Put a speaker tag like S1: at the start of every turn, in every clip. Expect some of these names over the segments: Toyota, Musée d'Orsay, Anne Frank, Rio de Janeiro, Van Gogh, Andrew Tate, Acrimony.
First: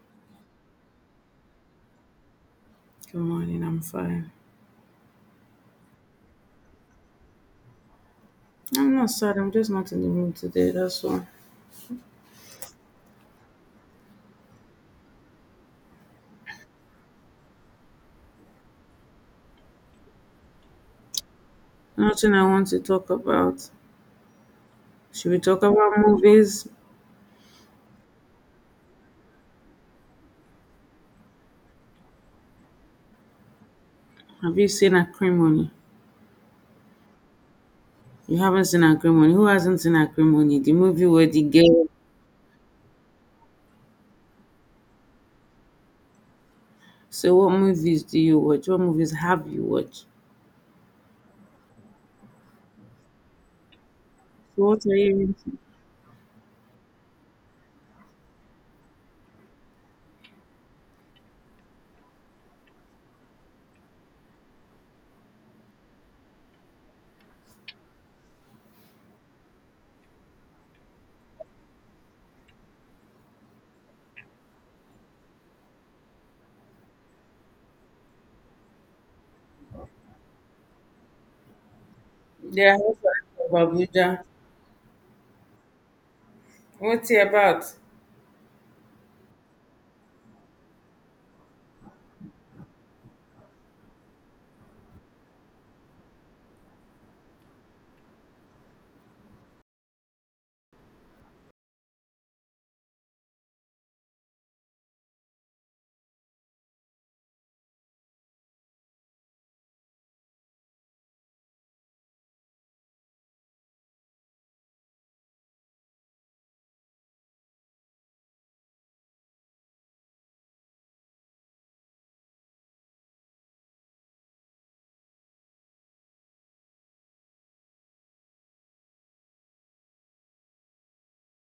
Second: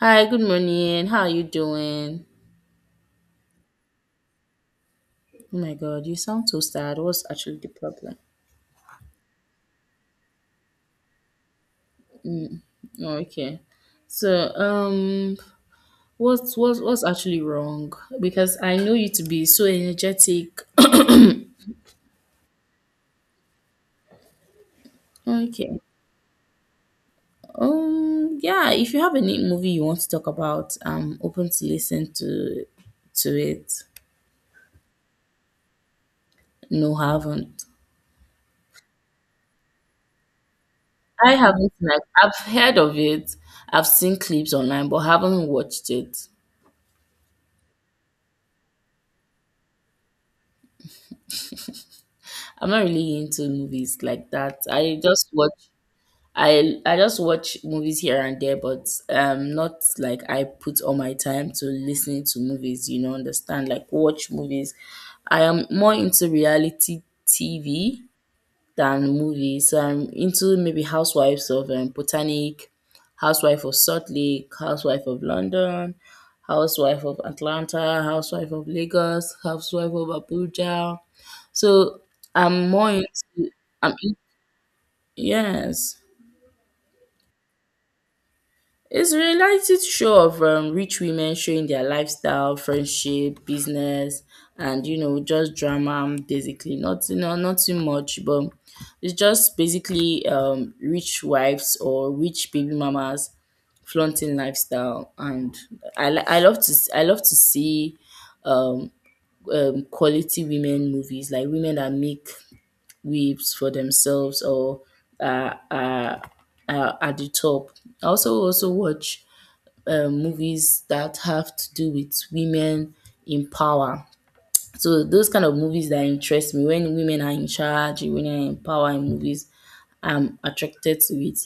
S1: Hi, good morning. How are you doing?
S2: Good morning, I'm fine.
S1: Oh my god, you sound so sad. What's actually the problem?
S2: I'm not sad, I'm just not in the mood today, that's all.
S1: Oh, okay. So, what's actually wrong? Because I know you to be so energetic.
S2: Nothing I want to talk about. Should we talk
S1: Okay.
S2: about movies?
S1: Yeah, if you have any movie you want to talk about, I'm open to listen to it.
S2: Have you seen Acrimony?
S1: No, haven't.
S2: You haven't seen Acrimony. Who hasn't seen Acrimony? The movie where
S1: I
S2: the
S1: haven't
S2: girl.
S1: like I've heard of it. I've seen clips online, but haven't watched it.
S2: So, what movies do you watch? What movies have you watched?
S1: I'm not really into movies like that.
S2: So, what are
S1: I
S2: you
S1: just watch
S2: into?
S1: I I just watch movies here and there, but not like I put all my time to listening to movies, understand, like, watch movies. I am more into reality TV than movies. So I'm into maybe Housewives of Botanic, Housewife of Salt Lake, Housewife of London, Housewife of Atlanta, Housewife of Lagos, Housewife of Abuja. So I'm
S2: Yeah, I
S1: more
S2: also
S1: into,
S2: about
S1: I'm in,
S2: Abuja.
S1: yes.
S2: What's it about?
S1: It's a reality show of rich women showing their lifestyle, friendship, business, and just drama basically. Not you no, nothing much, but it's just basically rich wives or rich baby mamas flaunting lifestyle. And I love to see um, quality women movies, like women that make weaves for themselves or are are are at the top. I also watch movies that have to do with women in power. So those kind of movies that interest me, when women are in charge, when women are in power in movies, I'm attracted to it.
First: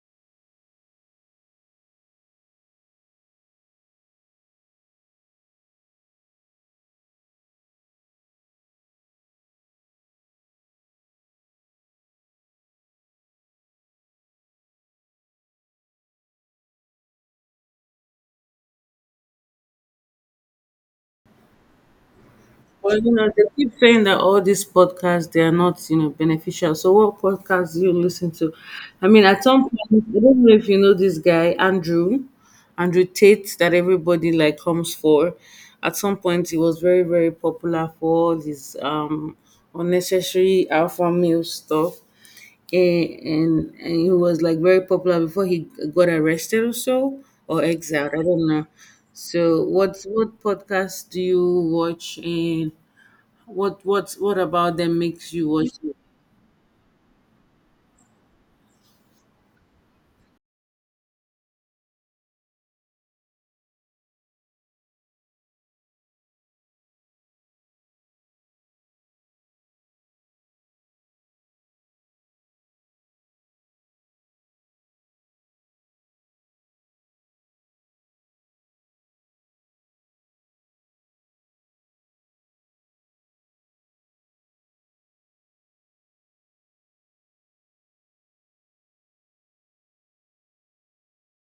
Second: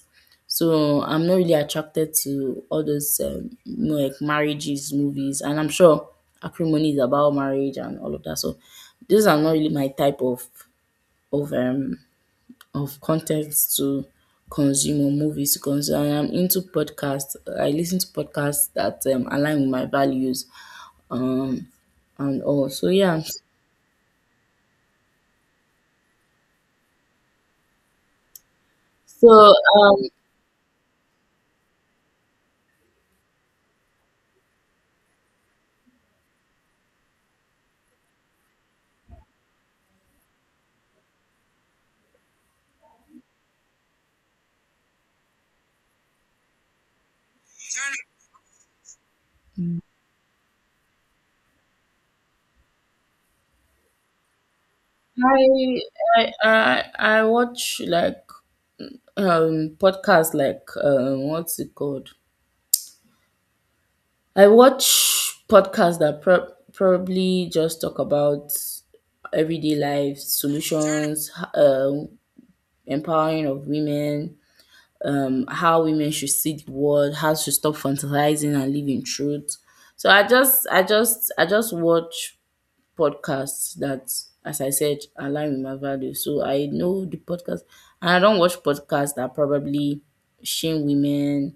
S1: So I'm not really attracted to all those like marriages, movies, and I'm sure acrimony is about marriage and all of that. So those are not really my type of um of content to consume or movies to consume. I am into podcasts. I listen to podcasts that align with my values um, and all. So
S2: Well,
S1: yeah.
S2: they keep saying that all these podcasts they are not, beneficial. So what podcasts do you listen to? I mean,
S1: So
S2: at some point, I don't know if you know this guy, Andrew Tate, that everybody like comes for. At some point he was very, very popular for all his unnecessary alpha male stuff. And he was like very popular before he got arrested or so or exiled. I don't know. So what podcast do you watch and what about them makes you watch
S1: I,
S2: it?
S1: I watch, like, podcasts, like, what's it called? I watch podcasts that probably just talk about everyday life solutions, empowering of women, how women should see the world, how to stop fantasizing and live in truth. So I just watch podcasts that, as I said, align with my values. So I know the podcast, and I don't watch podcasts that probably shame women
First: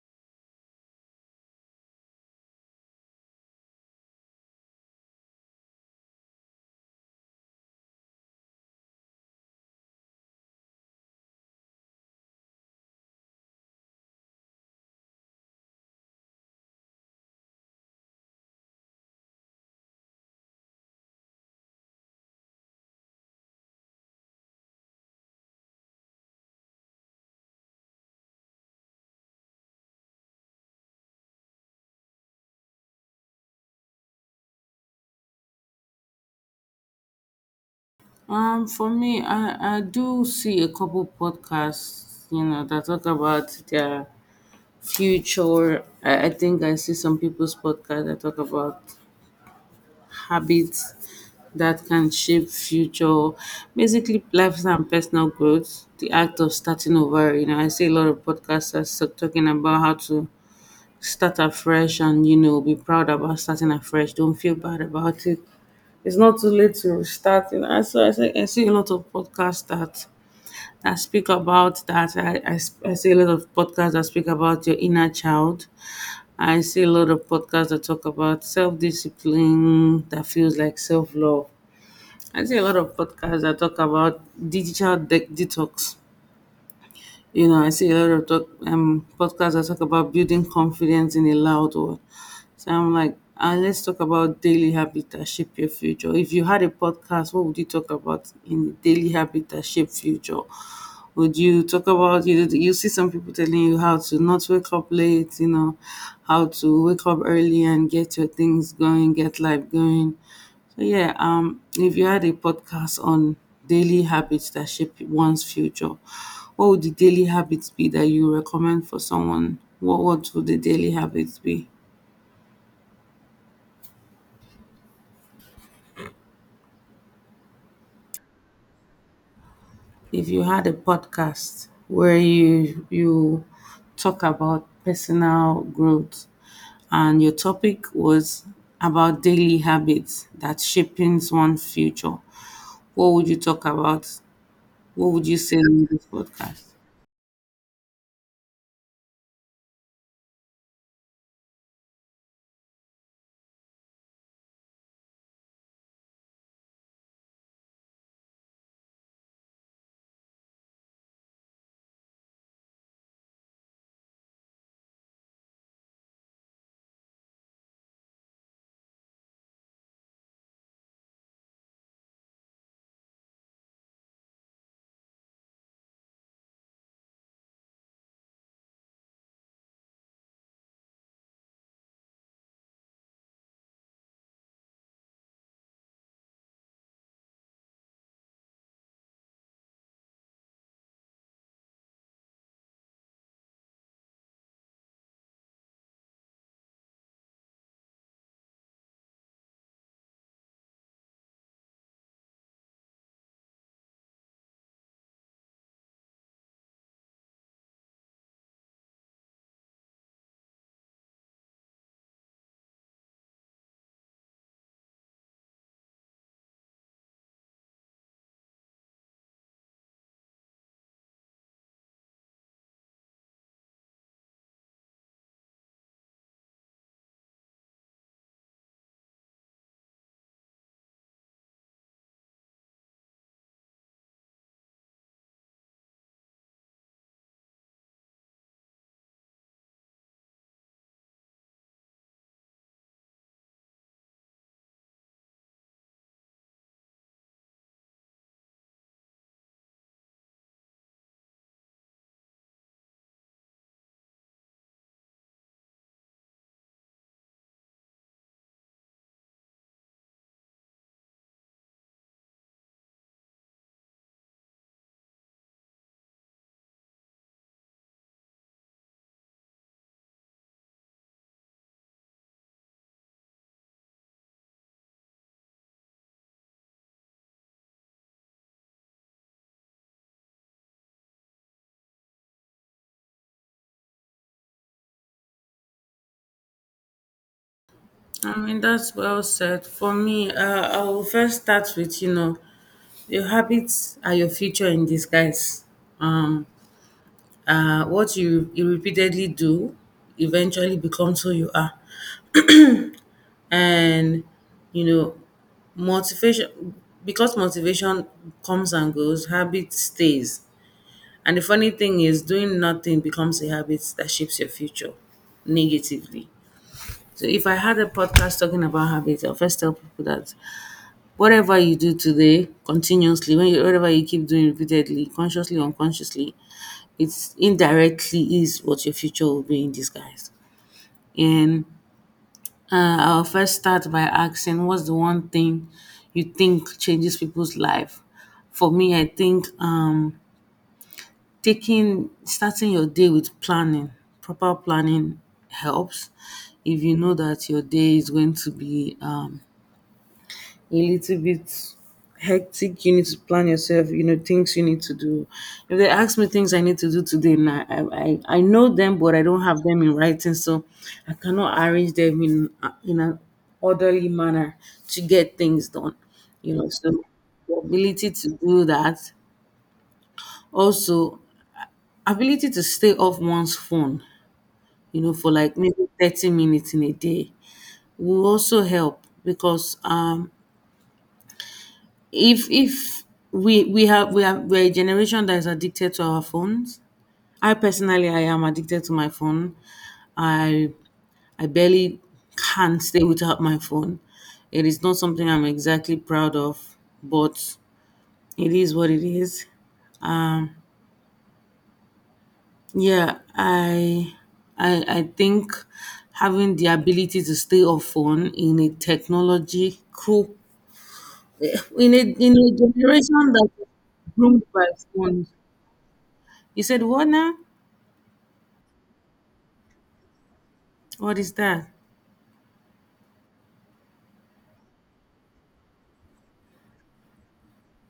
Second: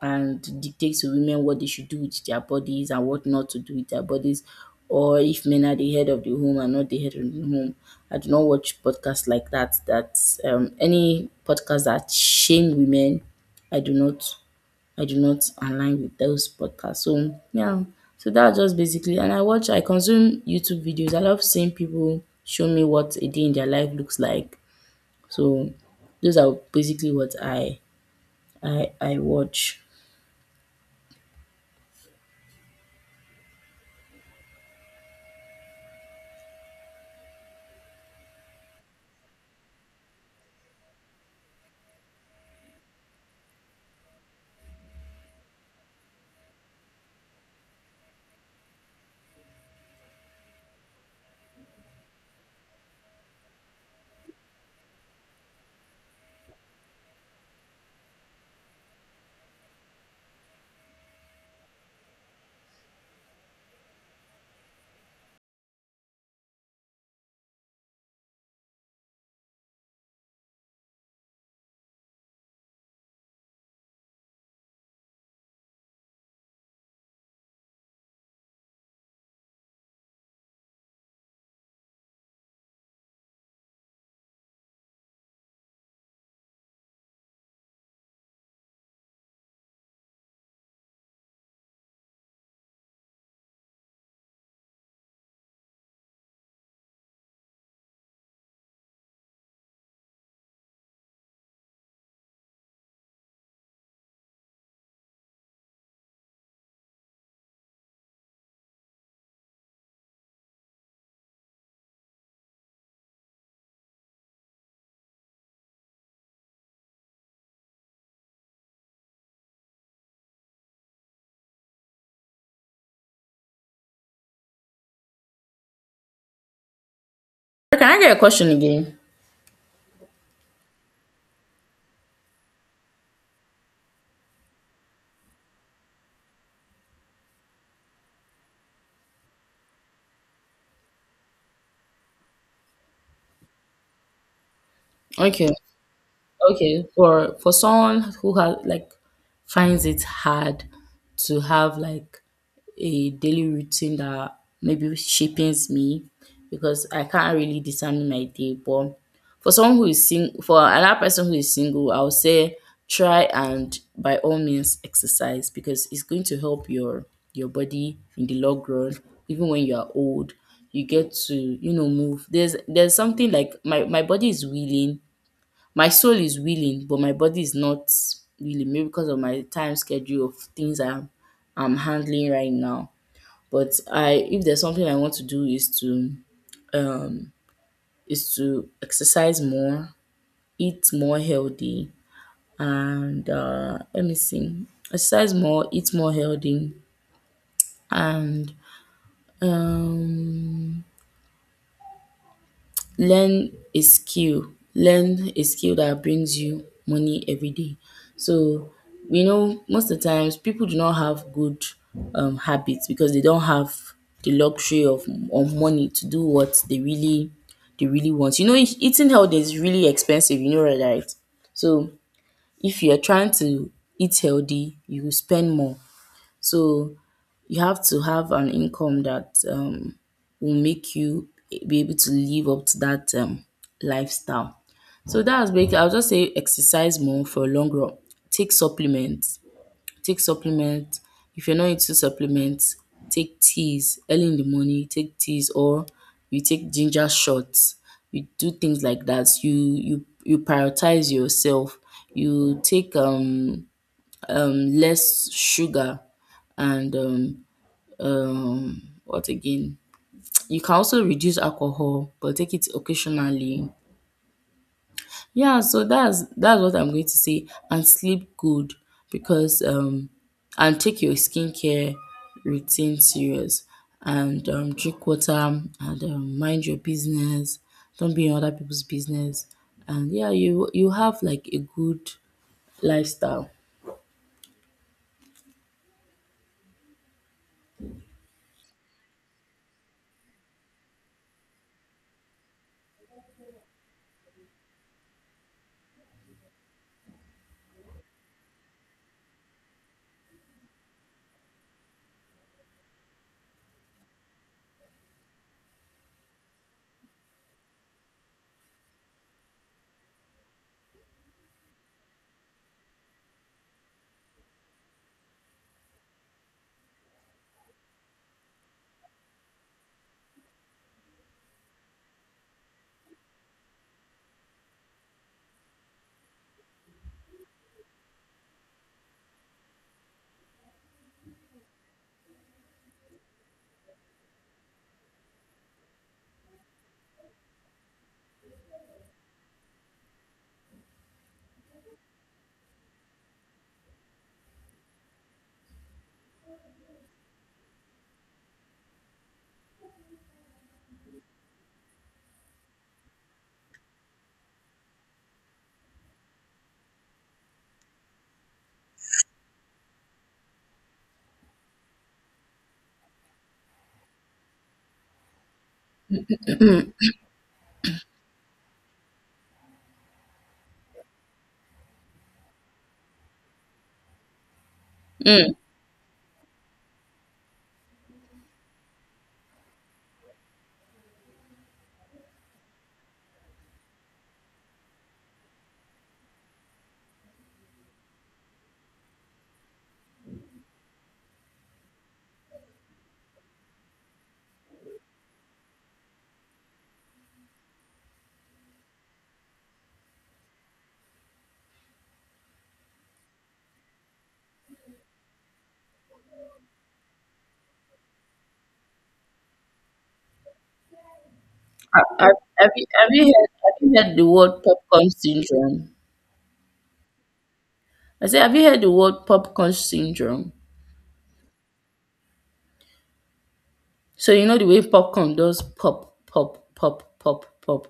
S1: and dictate to women what they should do with their bodies and what not to do with their bodies, or if men are the head of the home and not the head of the home. I do not watch podcasts like that. That any podcast that shame women, I do not I do not align with those podcasts. So yeah, so that's just basically. And I consume YouTube videos. I love seeing people show me what a day in their life looks like. So those are basically what I watch.
S2: For me, I do see a couple podcasts, that talk about their future. I think I see some people's podcast that talk about habits that can shape future, basically lifestyle and personal growth. The act of starting over, I see a lot of podcasters talking about how to start afresh, and be proud about starting afresh. Don't feel bad about it. It's not too late to restart. I see a lot of podcasts that speak about that. I see a lot of podcasts that speak about your inner child. I see a lot of podcasts that talk about self-discipline that feels like self-love. I see a lot of podcasts that talk about digital detox. I see a lot of talk, podcasts that talk about building confidence in a loud world. So I'm like, let's talk about daily habits that shape your future. If you had a podcast, what would you talk about in daily habits that shape future? Would you talk about you? You see some people telling you how to not wake up late. How to wake up early and get your things going, get life going. So yeah, if you had a podcast on daily habits that shape one's future, what would the daily habits be that you recommend for someone? What would the daily habits be?
S1: Okay, can I get a question again?
S2: If you had a podcast where you talk about personal growth and your topic was about daily habits that shaping one's future, what would you talk about? What would you
S1: Okay.
S2: say on this podcast?
S1: Okay, for someone who has, like, finds it hard to have, like, a daily routine that maybe shapings me, because I can't really determine my day. But for someone who is sing for another person who is single, I would say try and by all means exercise, because it's going to help your body in the long run. Even when you are old, you get to move. There's something, like, my body is willing, my soul is willing, but my body is not willing, maybe because of my time schedule of things I'm handling right now. But I if there's something I want to do is to exercise more, eat more healthy, and let me see, exercise more, eat more healthy, and um learn a skill that brings you money every day. So we know most of the times people do not have good habits, because they don't have the luxury of money to do what they really want. Eating healthy is really expensive. Right, right. So if you're trying to eat healthy, you will spend more. So you have to have an income that will make you be able to live up to that lifestyle. So that's basically, I'll just say exercise more for a long run. Take supplements. Take supplements. If you're not into supplements, take teas early in the morning. Take teas, or you take ginger shots. You do things like that. You prioritize yourself. You take less sugar, and what again, you can also reduce alcohol, but take it occasionally. Yeah, so that's what I'm going to say. And sleep good, because and take your skincare routine serious. And drink water, and mind your business. Don't be in other people's business. And, yeah, you have, like, a good lifestyle.
S2: I mean, that's well said. For me, I will first start with, your habits are your future in disguise. Um, what you repeatedly do eventually becomes who you are. And, you know, motivation, because motivation comes and goes, habit stays. And the funny thing is, doing nothing becomes a habit that shapes your future negatively. So if I had a podcast talking about habits, I'll first tell people that whatever you do today continuously, when you whatever you keep doing repeatedly, consciously, unconsciously, it's indirectly is what your future will be in disguise. And I'll first start by asking what's the one thing you think changes people's life? For me, I think taking starting your day with planning, proper planning helps. If you know that your day is going to be a little bit hectic. You need to plan yourself. You know things you need to do. If they ask me things I need to do today, now I know them, but I don't have them in writing, so I cannot arrange them in an orderly manner to get things done. You know, so the ability to do that. Also, ability to stay off one's phone. You know, for
S1: Mm.
S2: like maybe 30 minutes in a day will also help because if we're a generation that is addicted to our phones. I personally i am addicted to my phone. I i barely can't stay without my phone. It is not something I'm exactly proud of, but it is what it is. um yeah, I think having the ability to stay off phone in a technology crew eh, in a
S1: have,
S2: in
S1: have,
S2: a
S1: have
S2: generation
S1: you
S2: that
S1: heard
S2: is
S1: have you heard the
S2: groomed
S1: word
S2: by
S1: popcorn
S2: phones.
S1: syndrome?
S2: You said what now?
S1: I say, have you heard the word popcorn syndrome?
S2: What is that?
S1: So you know the way popcorn does pop, pop, pop, pop, pop.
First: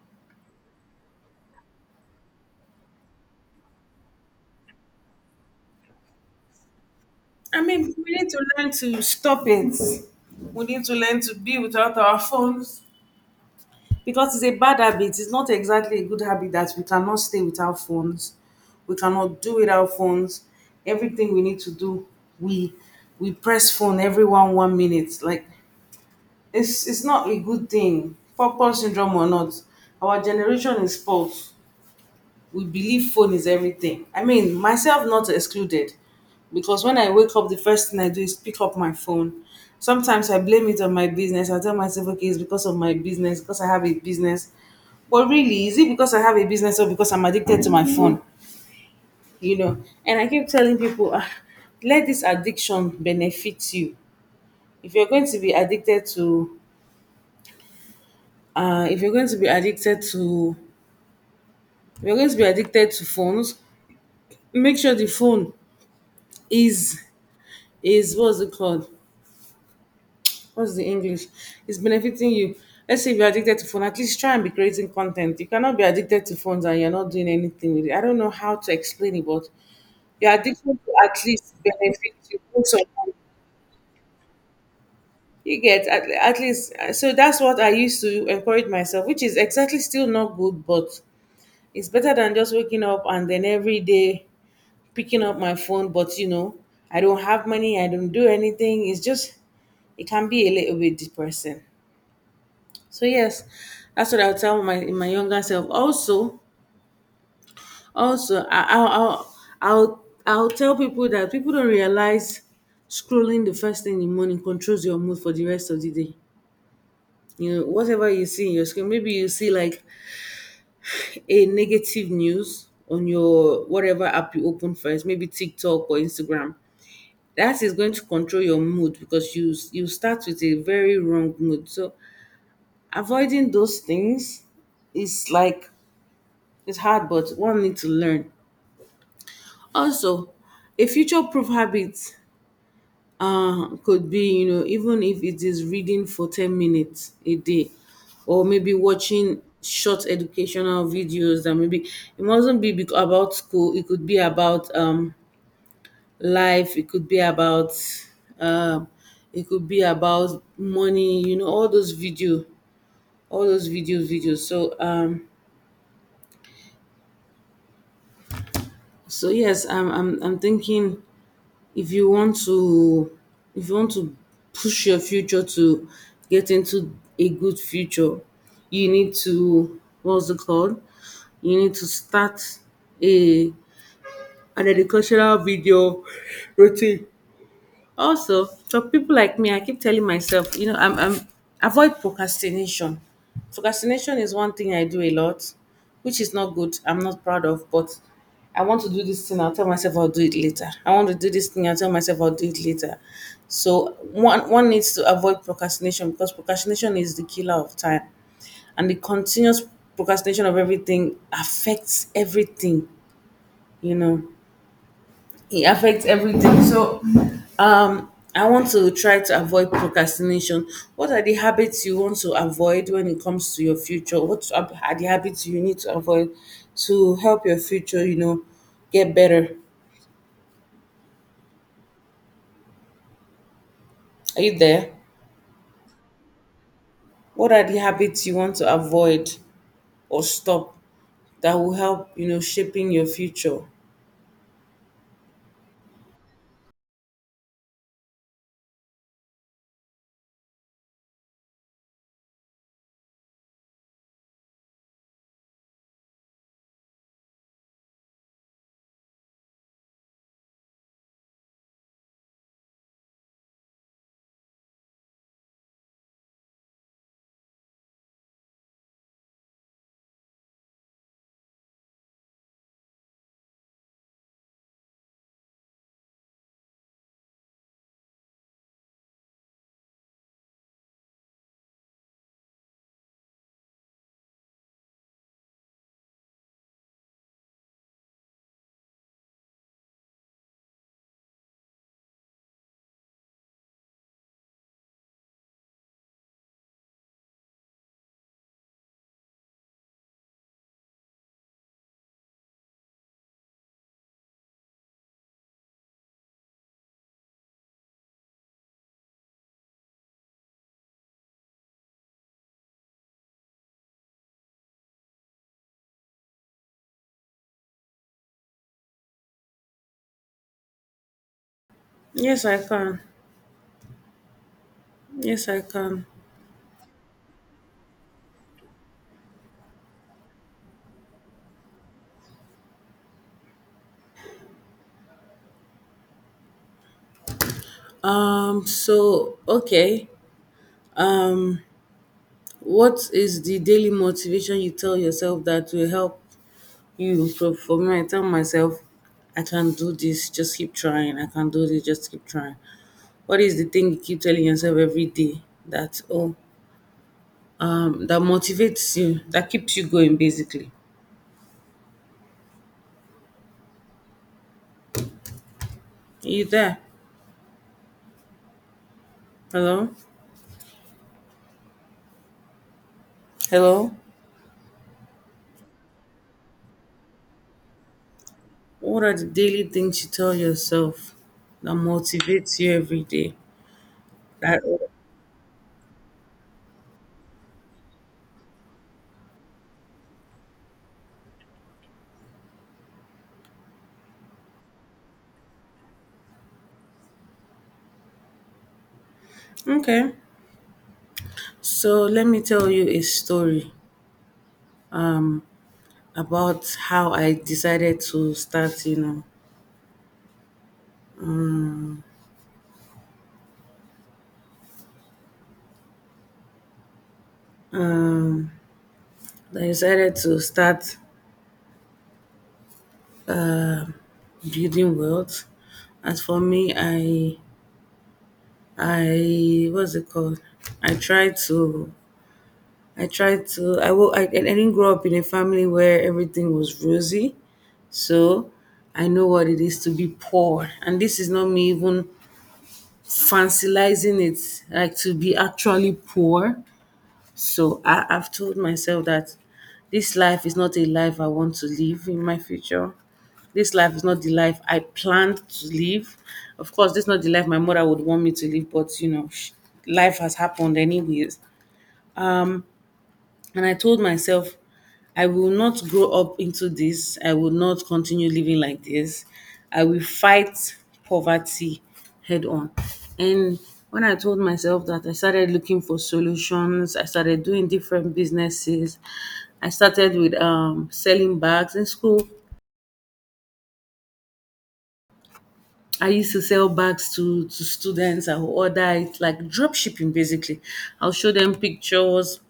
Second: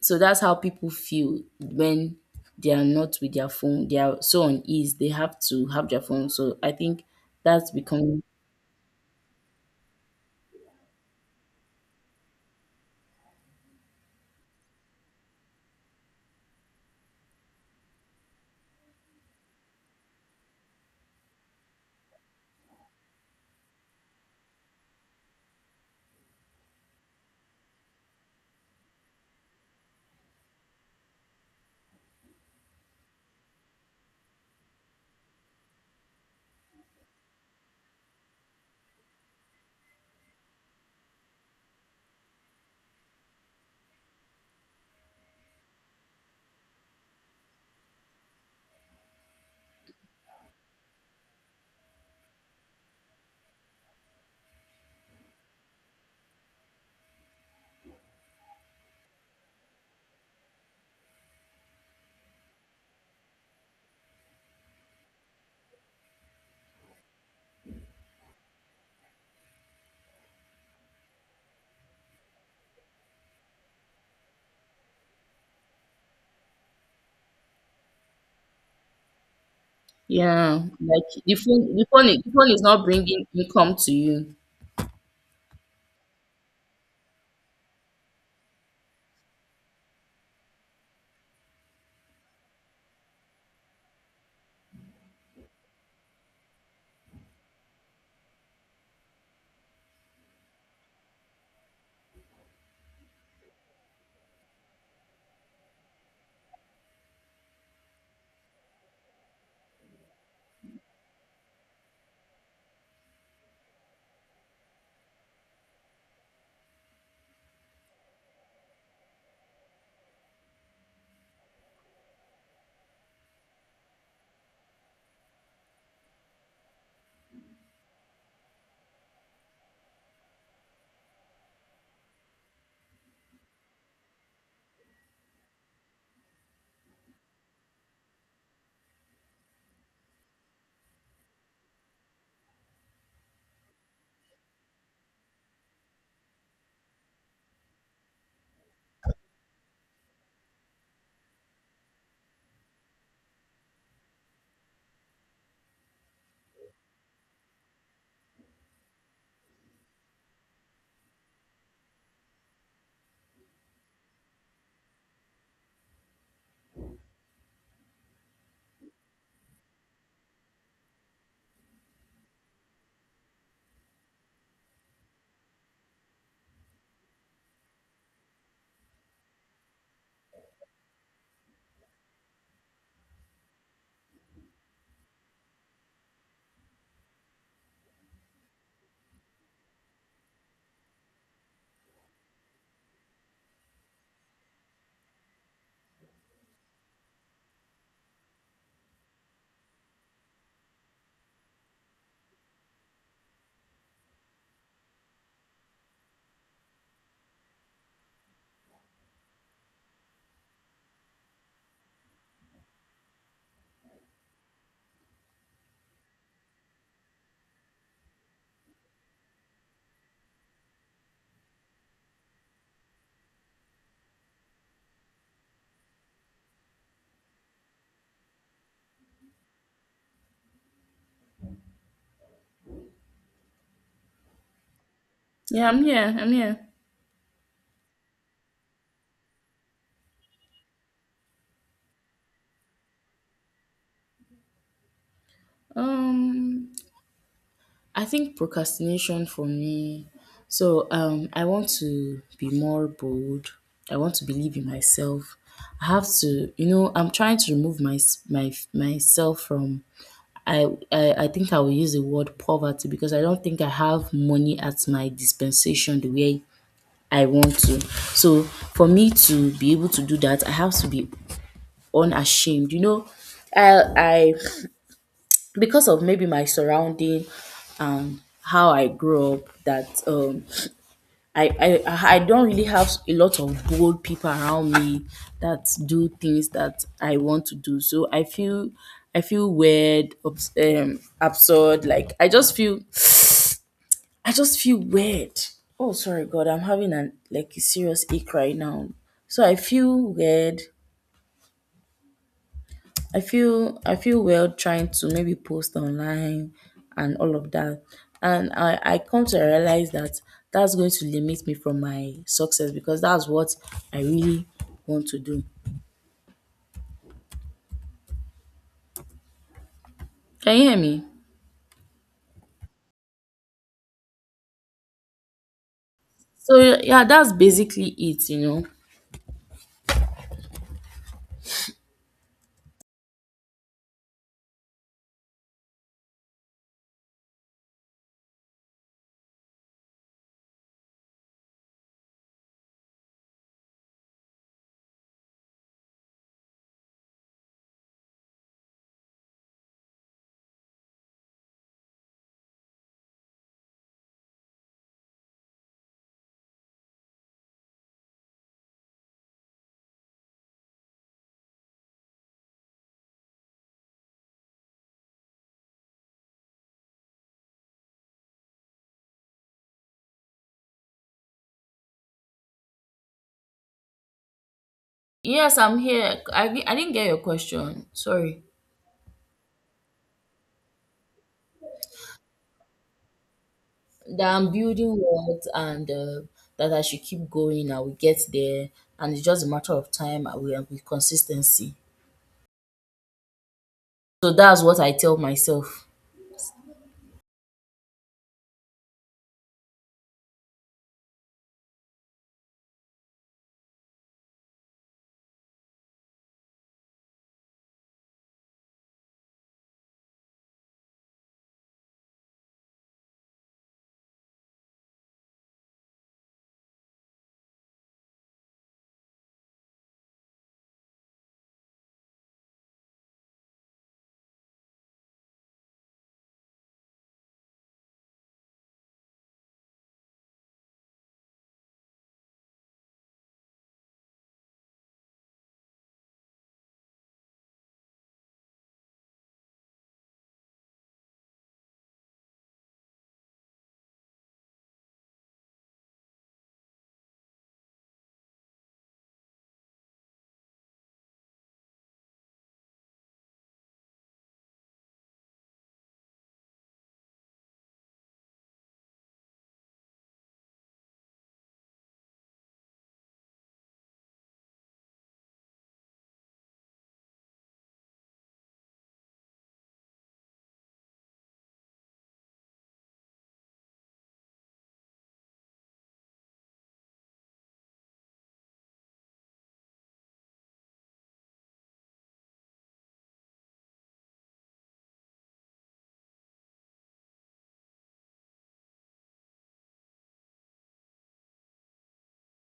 S1: So that's how people feel when they are not with their phone. They are so on ease. They have to have their phone. So I think
S2: I
S1: that's
S2: mean, we
S1: becoming.
S2: need to learn to stop it. We need to learn to be without our phones because it's a bad habit. It's not exactly a good habit that we cannot stay without phones. We cannot do without phones. Everything we need to do, we we press phone every one minute. Like it's not a good thing. Purpose syndrome or not, our generation is spoiled. We believe phone is everything. I mean, myself not excluded, because when I wake up, the first thing I do is pick up my phone. Sometimes I blame it on my business. I tell myself, okay, it's because of my business, because I have a business. But really, is it because I have a business or because I'm addicted to my phone? You know, and I keep telling people, "Ah, let this addiction benefit you. If you're going to be addicted to, if you're going to be addicted to, if you're going to be addicted to phones, make sure the phone is what's it called? What's the English? It's benefiting you. Let's say if you're addicted to phone, at least try and be creating content. You cannot be addicted to phones and you're not doing anything with it. I don't know how to explain it, but your
S1: Yeah,
S2: addiction to
S1: like,
S2: at least benefit
S1: the
S2: you
S1: phone is
S2: in some
S1: not
S2: way.
S1: bringing income to you.
S2: You get at least, so that's what I used to encourage myself, which is exactly still not good, but it's better than just waking up and then every day picking up my phone. But I don't have money, I don't do anything. It's just it can be a little bit depressing. So yes, that's what I'll tell my younger self. Also, I, I'll tell people that people don't realize scrolling the first thing in the morning controls your mood for the rest of the day. Whatever you see in your screen, maybe you see like a negative news on your whatever app you open first, maybe TikTok or Instagram. That is going to control your mood because you start with a very wrong mood. So avoiding those things is like, it's hard, but one needs to learn. Also, a future-proof habit could be, even if it is reading for 10 minutes a day, or maybe watching short educational videos that maybe it mustn't be about school. It could be about life. It could be about um, money. All those videos. So, so yes, I'm thinking if you want to if you want to push your future to get into a good future, you need to what's it called? You need to start a an agricultural video routine. Also, for people like me, I keep telling myself, I'm avoid procrastination. Procrastination is one thing I do a lot, which is not good. I'm not proud of, but I want to do this thing. I'll tell myself I'll do it later. I want to do this thing. I'll tell myself I'll do it later. So one needs to avoid procrastination because procrastination is the killer of time, and the continuous procrastination of everything affects everything. You know it affects everything. So, I want to try to avoid procrastination. What are the habits you want to avoid when it comes to your future? What are the habits you need to avoid to help your future, get better? Are you there?
S1: Yeah, I'm here. I'm here.
S2: What are the habits you want to avoid or stop that will help, shaping your future?
S1: Um, I think procrastination for me, so I want to be more bold. I want to believe in myself. I have to, I'm trying to remove my myself from. I think I will use the word poverty, because I don't think I have money at my dispensation the way I want to. So for me to be able to do that, I have to be unashamed. I because of maybe my surrounding, how I grew up, that I don't really have a lot of bold people around me that do things that I want to do. So I feel weird, absurd. Like, I just feel weird. Oh, sorry God, I'm having an, like, a serious ache right now. So I feel weird. I feel well trying to maybe post online and all of that. And I come to realize that that's going to limit me from my success, because that's what I really want to do. Can you hear me?
S2: Yes, I can. Yes, I can.
S1: So, yeah, that's basically it.
S2: So okay. What is the daily motivation you tell yourself that will help you. So for me, I tell myself, I can do this, just keep trying. I can do this, just keep trying. What is the thing you keep telling yourself every day that, oh, that motivates you, that keeps you going, basically? Are you there? Hello? Hello?
S1: Yes, I'm here. I didn't get your question. Sorry.
S2: What are the daily things you tell yourself that motivates you every day?
S1: That I'm
S2: That,
S1: building wealth, and that I should keep going. I will get there, and it's just a matter of time and and with consistency. So that's what I tell myself.
S2: okay. So let me tell you a story about how I decided to start. I decided to start building wealth. As for me, I what's it called? I tried to I tried to I will I didn't grow up in a family where everything was rosy, so I know what it is to be poor. And this is not me even fancilizing it, like to be actually poor. So I've told myself that this life is not a life I want to live in my future. This life is not the life I planned to live. Of course, this is not the life my mother would want me to live, but life has happened anyways. And I told myself, I will not grow up into this. I will not continue living like this. I will fight poverty head on. And when I told myself that, I started looking for solutions. I started doing different businesses. I started with selling bags in school. I used to sell bags to students. I would order it like drop shipping basically. I'll show them pictures,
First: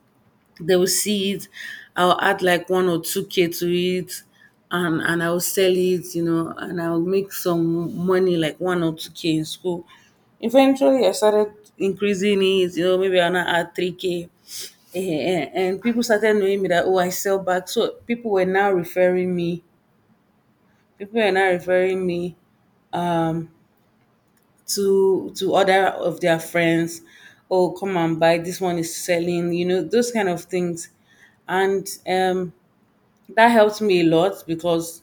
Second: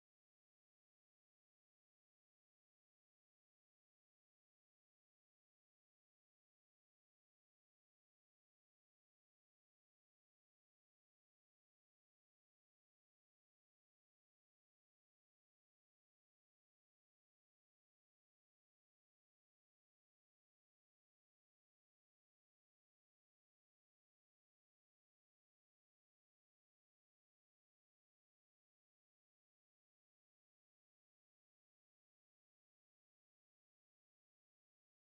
S2: they will see it. I'll add like 1 or 2K to it and I'll sell it, and I'll make some money like 1 or 2K in school. Eventually I started increasing it, maybe I'll now add 3K. And people started knowing me that, oh, I sell bags. So people were now referring me. People were now referring me, Um, to other of their friends. Oh, come and buy, this one is selling, those kind of things. And that helped me a lot because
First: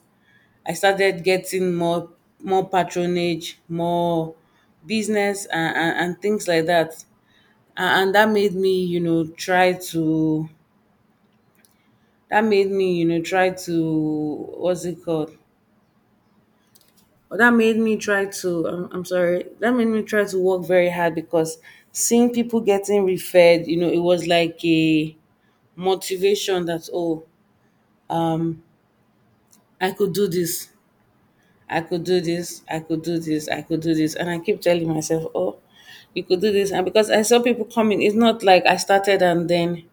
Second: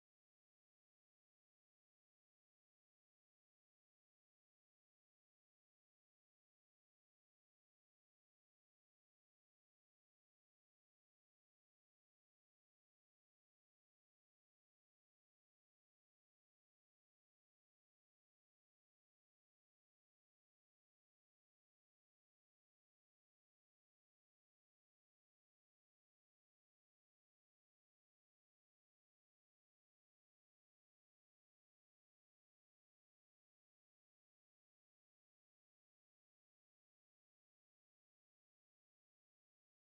S2: I started getting more patronage, more business, and things like that. And that made me you know try to what's it called that made me try to I'm sorry that made me try to work very hard because seeing people getting referred, it was like a motivation that, oh, um I could do this. I could do this, I could do this, I could do this. And I keep telling myself, oh, you could do this, and because I saw people coming, it's not like I started and then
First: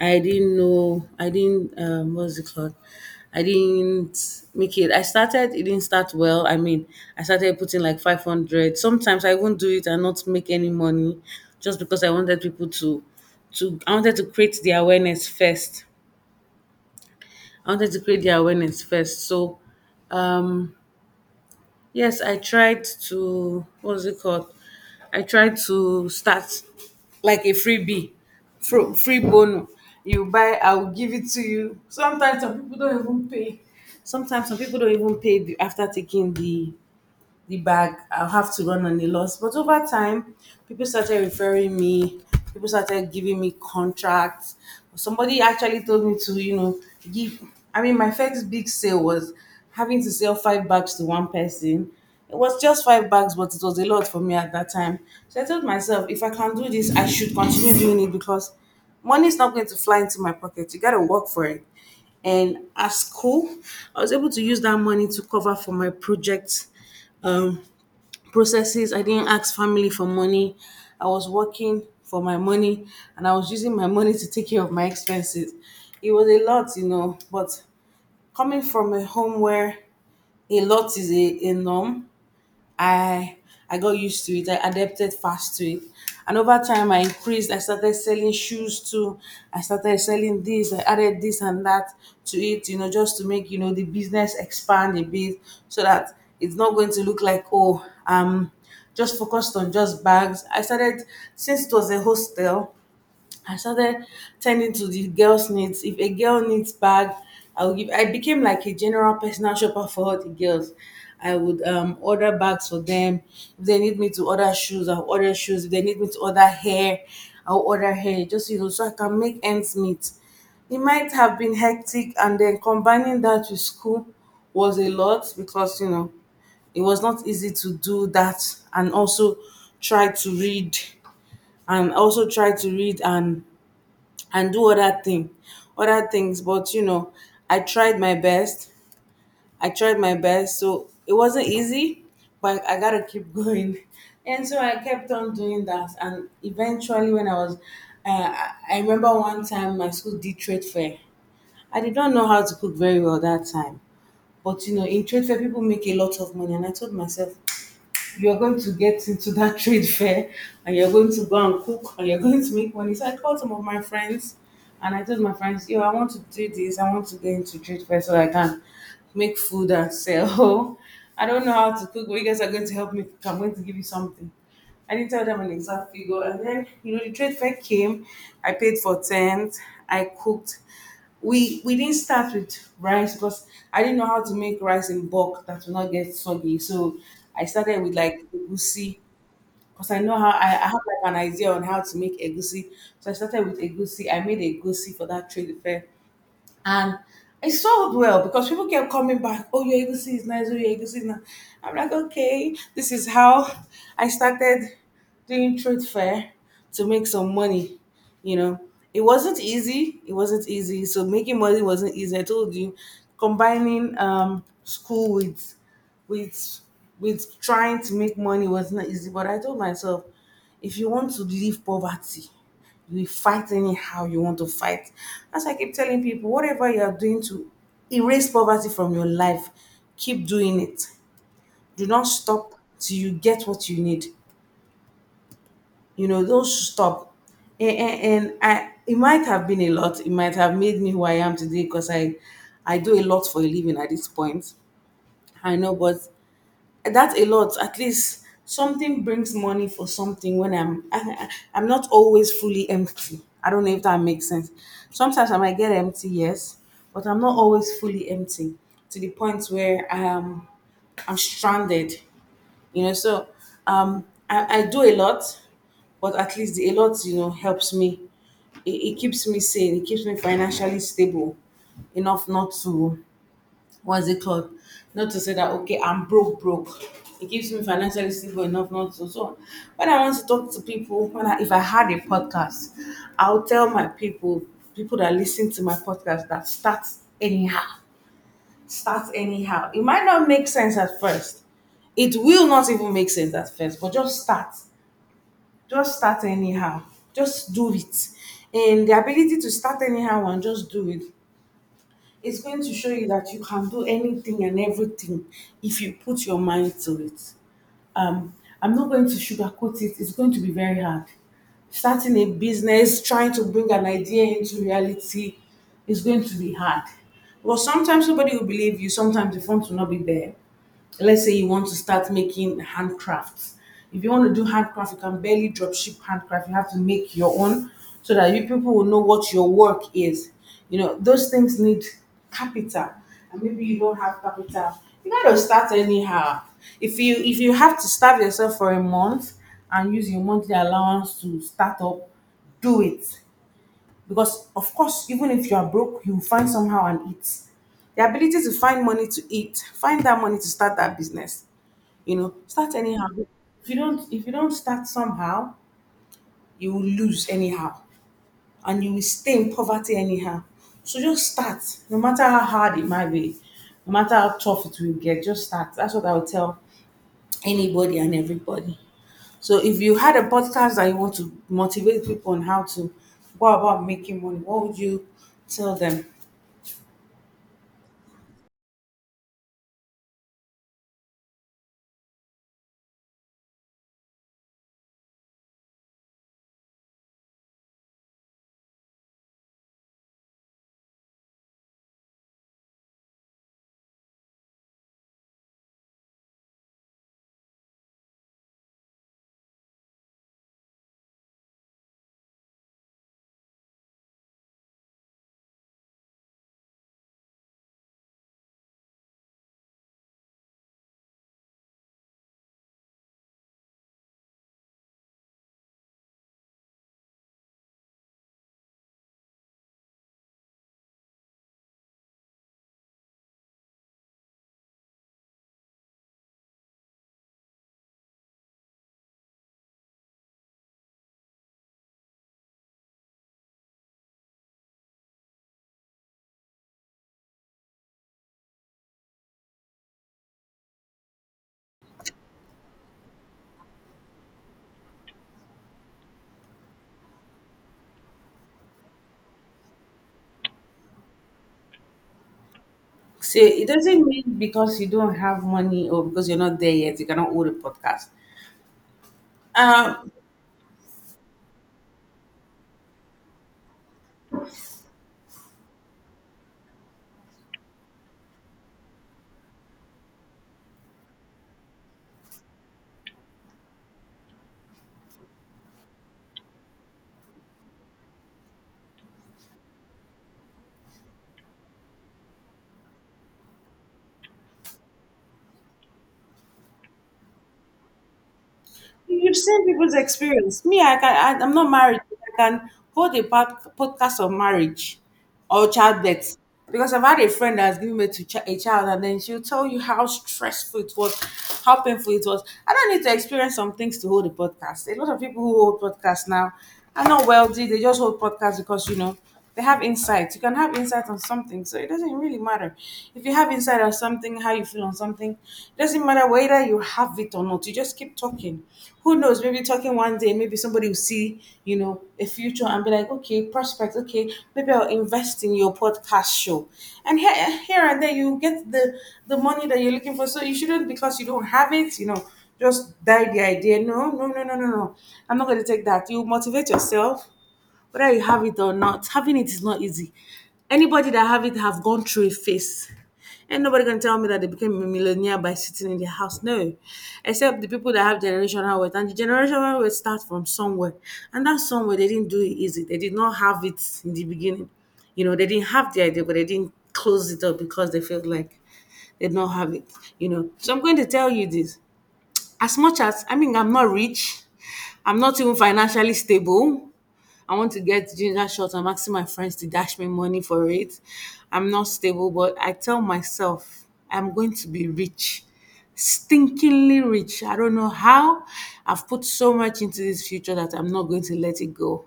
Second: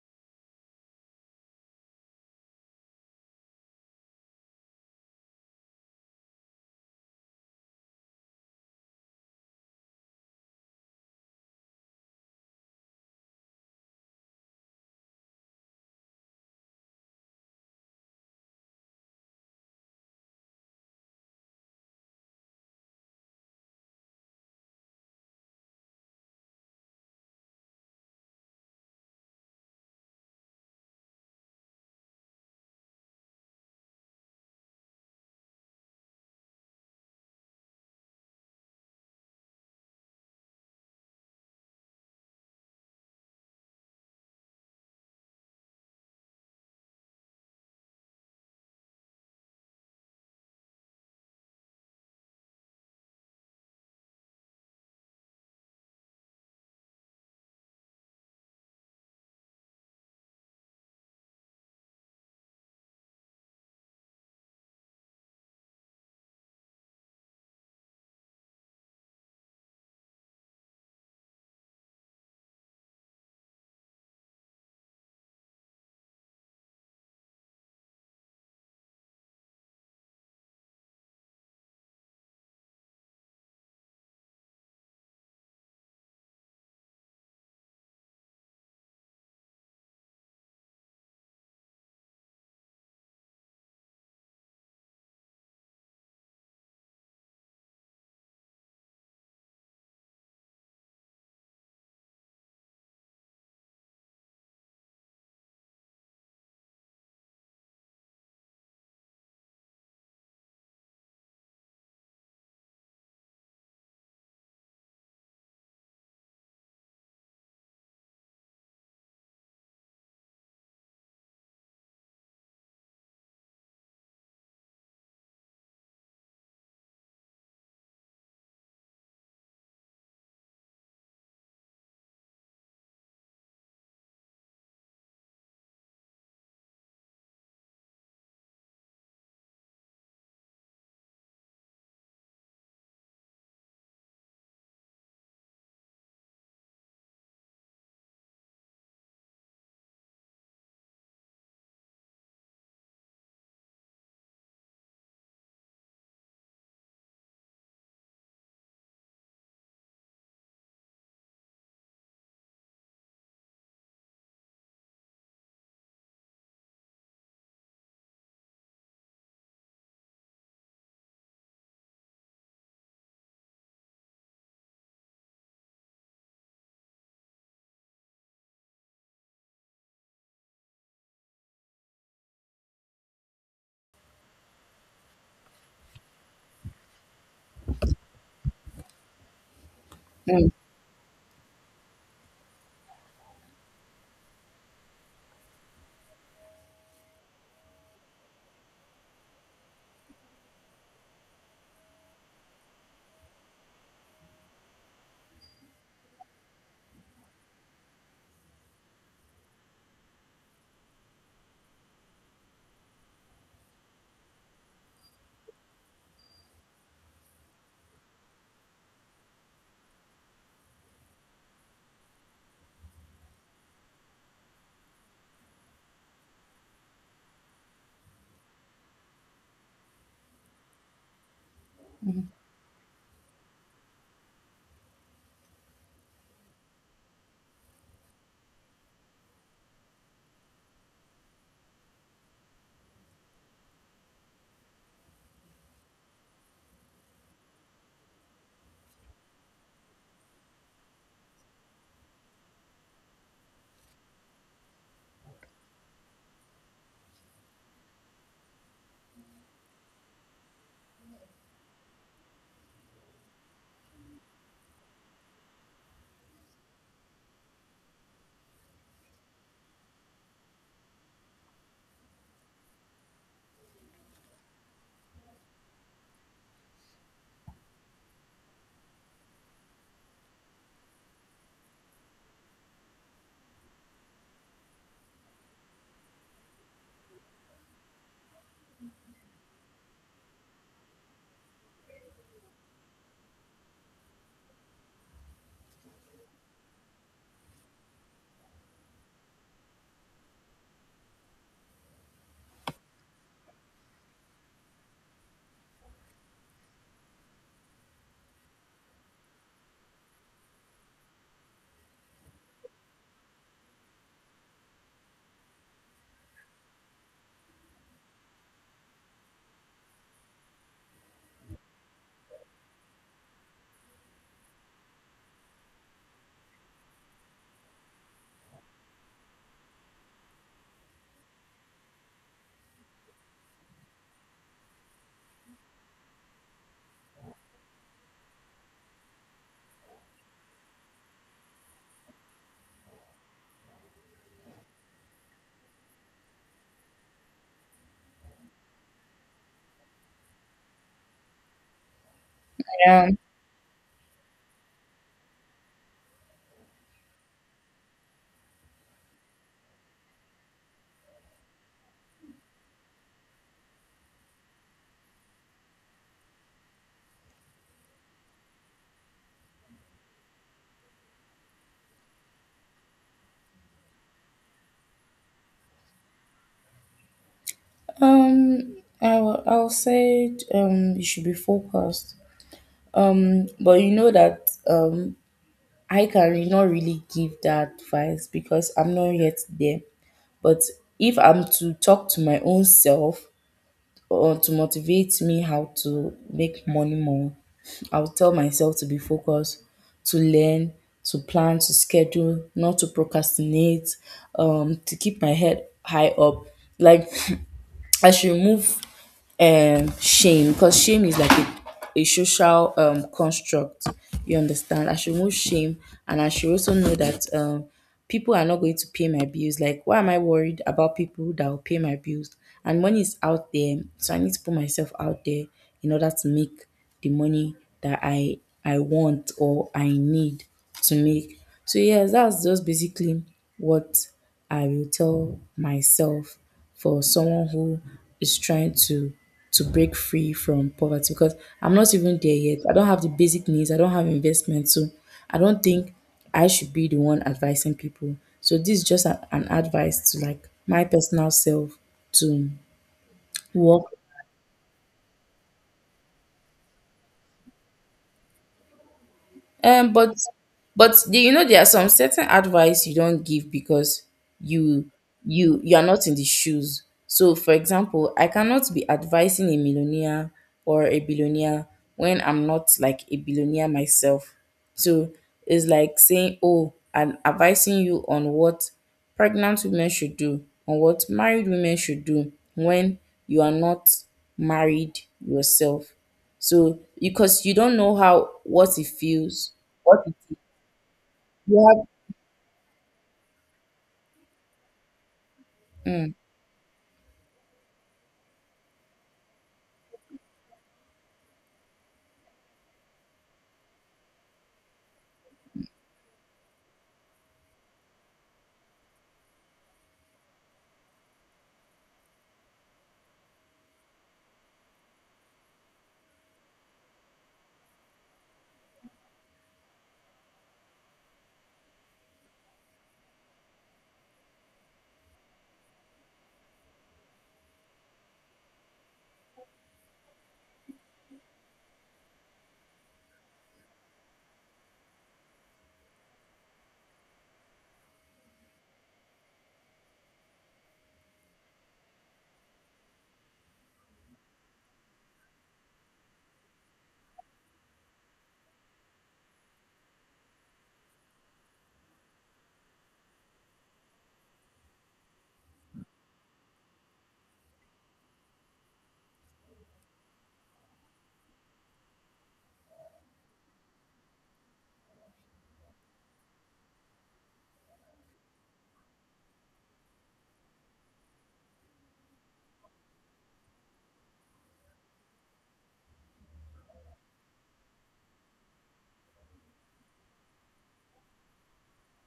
S2: I didn't know. I didn't. What's it called? I didn't make it. I started. It didn't start well. I mean, I started putting like 500. Sometimes I won't do it and not make any money, just because I wanted people to, to. I wanted to create the awareness first. I wanted to create the awareness first. So, um, yes, I tried to start like a freebie, free bonus. You buy, I'll give it to you. Sometimes some people don't even pay. Sometimes some people don't even pay after taking the bag. I'll have to run on a loss. But over time, people started referring me. People started giving me contracts. Somebody actually told me to give. I mean, my first big sale was having to sell five bags to one person. It was just five bags, but it was a lot for me at that time. So I told myself, if I can do this, I should continue doing it, because money is not going to fly into my pocket. You got to work for it. And at school, I was able to use that money to cover for my project um, processes. I didn't ask family for money. I was working for my money and I was using my money to take care of my expenses. It was a lot, but coming from a home where a lot is a norm, I I got used to it. I adapted fast to it. And over time I increased. I started selling shoes too. I started selling this. I added this and that to it, just to make the business expand a bit so that it's not going to look like, oh, just focused on just bags. I started Since it was a hostel, I started tending to the girls' needs. If a girl needs bag, I would give. I became like a general personal shopper for all the girls. I would order bags for them. If they need me to order shoes, I'll order shoes. If they need me to order hair, I'll order hair. Just, so I can make ends meet. It might have been hectic, and then combining that with school was a lot because it was not easy to do that, and also try to read try to read and do other things. But I tried my best. I tried my best, so it wasn't easy, but I gotta keep going. And so I kept on doing that, and eventually when I was I remember one time my school did trade fair. I did not know how to cook very well that time, but in trade fair people make a lot of money, and I told myself, you're going to get into that trade fair, and you're going to go and cook, and you're going to make money. So I called some of my friends and I told my friends, yo, I want to do this. I want to get into trade fair so I can make food and sell. I don't know how to cook, but you guys are going to help me cook. I'm going to give you something. I didn't tell them an exact figure. And then, the trade fair came. I paid for tent. I cooked. We didn't start with rice because I didn't know how to make rice in bulk that will not get soggy. So I started with like egusi, because I know how I have like an idea on how to make egusi. So I started with egusi. I made egusi for that trade fair. And I sold well because people kept coming back. Oh, your Egusi is nice. Oh, your Egusi is nice. I'm like, okay, this is how I started doing trade fair to make some money. You know, it wasn't easy. It wasn't easy. So making money wasn't easy. I told you, combining school with with trying to make money was not easy, but I told myself, if you want to leave poverty, you will fight anyhow you want to fight. As I keep telling people, whatever you are doing to erase poverty from your life, keep doing it. Do not stop till you get what you need. Don't stop. And it might have been a lot. It might have made me who I am today, because I do a lot for a living at this point. I know, but that's a lot. At least something brings money for something. When I'm I- I'm not always fully empty. I don't know if that makes sense. Sometimes I might get empty, yes, but I'm not always fully empty to the point where I'm stranded. So I do a lot, but at least the a lot helps me. It keeps me sane. It keeps me financially stable enough not to. What's it called? Not to say that, okay, I'm broke, broke. It keeps me financially stable enough not to. So when I want to talk to people, if I had a podcast, I'll tell my people, people that listen to my podcast, that start anyhow. Start anyhow. It might not make sense at first. It will not even make sense at first, but just start. Just start anyhow. Just do it. And the ability to start anyhow and just do it. It's going to show you that you can do anything and everything if you put your mind to it. Um, I'm not going to sugarcoat it. It's going to be very hard. Starting a business, trying to bring an idea into reality, is going to be hard. Well, sometimes somebody will believe you, sometimes the font will not be there. Let's say you want to start making handcrafts. If you want to do handcraft, you can barely drop ship handcraft. You have to make your own so that you people will know what your work is. Those things need capital. And maybe you don't have capital. You gotta start anyhow. If you have to starve yourself for a month and use your monthly allowance to start up, do it. Because of course, even if you are broke, you will find somehow and eat. The ability to find money to eat, find that money to start that business. Start anyhow.
S1: Yeah.
S2: If you don't start somehow, you will lose anyhow, and you will stay in poverty anyhow. So just start, no matter how hard it might be, no matter how tough it will get. Just start. That's what I would tell anybody and everybody. So if you had a podcast that you want to motivate people on how to go about making money, what would you tell them?
S1: I'll say you should be focused, but you know that I can not really give that advice, because I'm not yet there. But if I'm to talk to my own self, or to motivate me how to make money more, I'll tell myself to be focused, to learn, to plan, to schedule, not to procrastinate, to keep my head high up. Like, I should remove shame, because shame is like a social construct. You understand? I should remove shame, and I should also know that people are not going to pay my bills. Like, why am I worried about people that will pay my bills? And money is out there. So I need to put myself out there in order to make the money that I want, or I need to make. So yes, that's just basically what I will tell myself for someone who is trying to break free from poverty, because I'm not even there yet. I don't have the basic needs. I don't have investment, so I don't think I should be the one advising people. So this is just an advice to, like, my personal self to
S2: So it
S1: work.
S2: doesn't mean because you don't have money or because you're not there yet, you cannot hold a podcast.
S1: Um,
S2: Um,
S1: but but you know there are some certain advice you don't give, because you you are not in the shoes. So for example, I cannot be advising a millionaire or a billionaire when I'm not like a billionaire myself. So it's like saying, oh, I'm advising you on what pregnant women should do, on what married women should do when you are not married yourself. So, because you don't know how what it
S2: you've
S1: feels,
S2: seen people's
S1: what it,
S2: experience. Me, I can. I'm not
S1: you
S2: married, but I can hold a podcast of marriage or
S1: have. Mm.
S2: childbirth, because I've had a friend that has given birth to a child, and then she'll tell you how stressful it was, how painful it was. I don't need to experience some things to hold a podcast. A lot of people who hold podcasts now are not wealthy. They just hold podcasts because they have insight. You can have insight on something, so it doesn't really matter. If you have insight on something, how you feel on something, it doesn't matter whether you have it or not. You just keep talking. Who knows? Maybe talking one day, maybe somebody will see, a future, and be like, okay, prospect, okay, maybe I'll invest in your podcast show. And here, here and there, you get the money that you're looking for. So you shouldn't because you don't have it. Just die the idea. No, no, no, no, no, no. I'm not going to take that. You motivate yourself whether you have it or not. Having it is not easy. Anybody that have it have gone through a phase. And nobody can tell me that they became a millionaire by sitting in their house. No. Except the people that have generational wealth. And the generational wealth starts from somewhere. And that somewhere they didn't do it easy. They did not have it in the beginning. They didn't have the idea, but they didn't close it up because they felt like they did not have it. So I'm going to tell you this. As much as I mean I'm not rich, I'm not even financially stable. I want to get ginger shots. I'm asking my friends to dash me money for it. I'm not stable, but I tell myself I'm going to be rich, stinkingly rich. I don't know how. I've put so much into this future that I'm not going to let it go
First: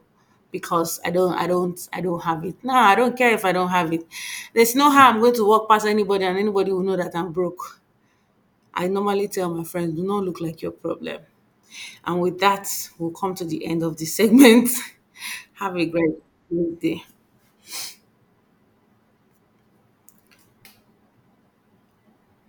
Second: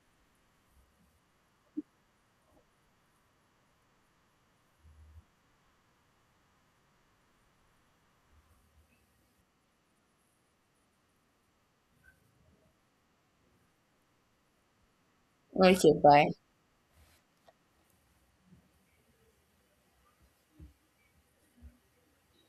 S2: because I don't have it. No, I don't care if I don't have it. There's no how I'm going to walk past anybody and anybody will know that I'm broke. I normally tell my friends, do not look like your problem. And with that, we'll come to the end of the segment. Have a
S1: Okay,
S2: great
S1: bye.
S2: day.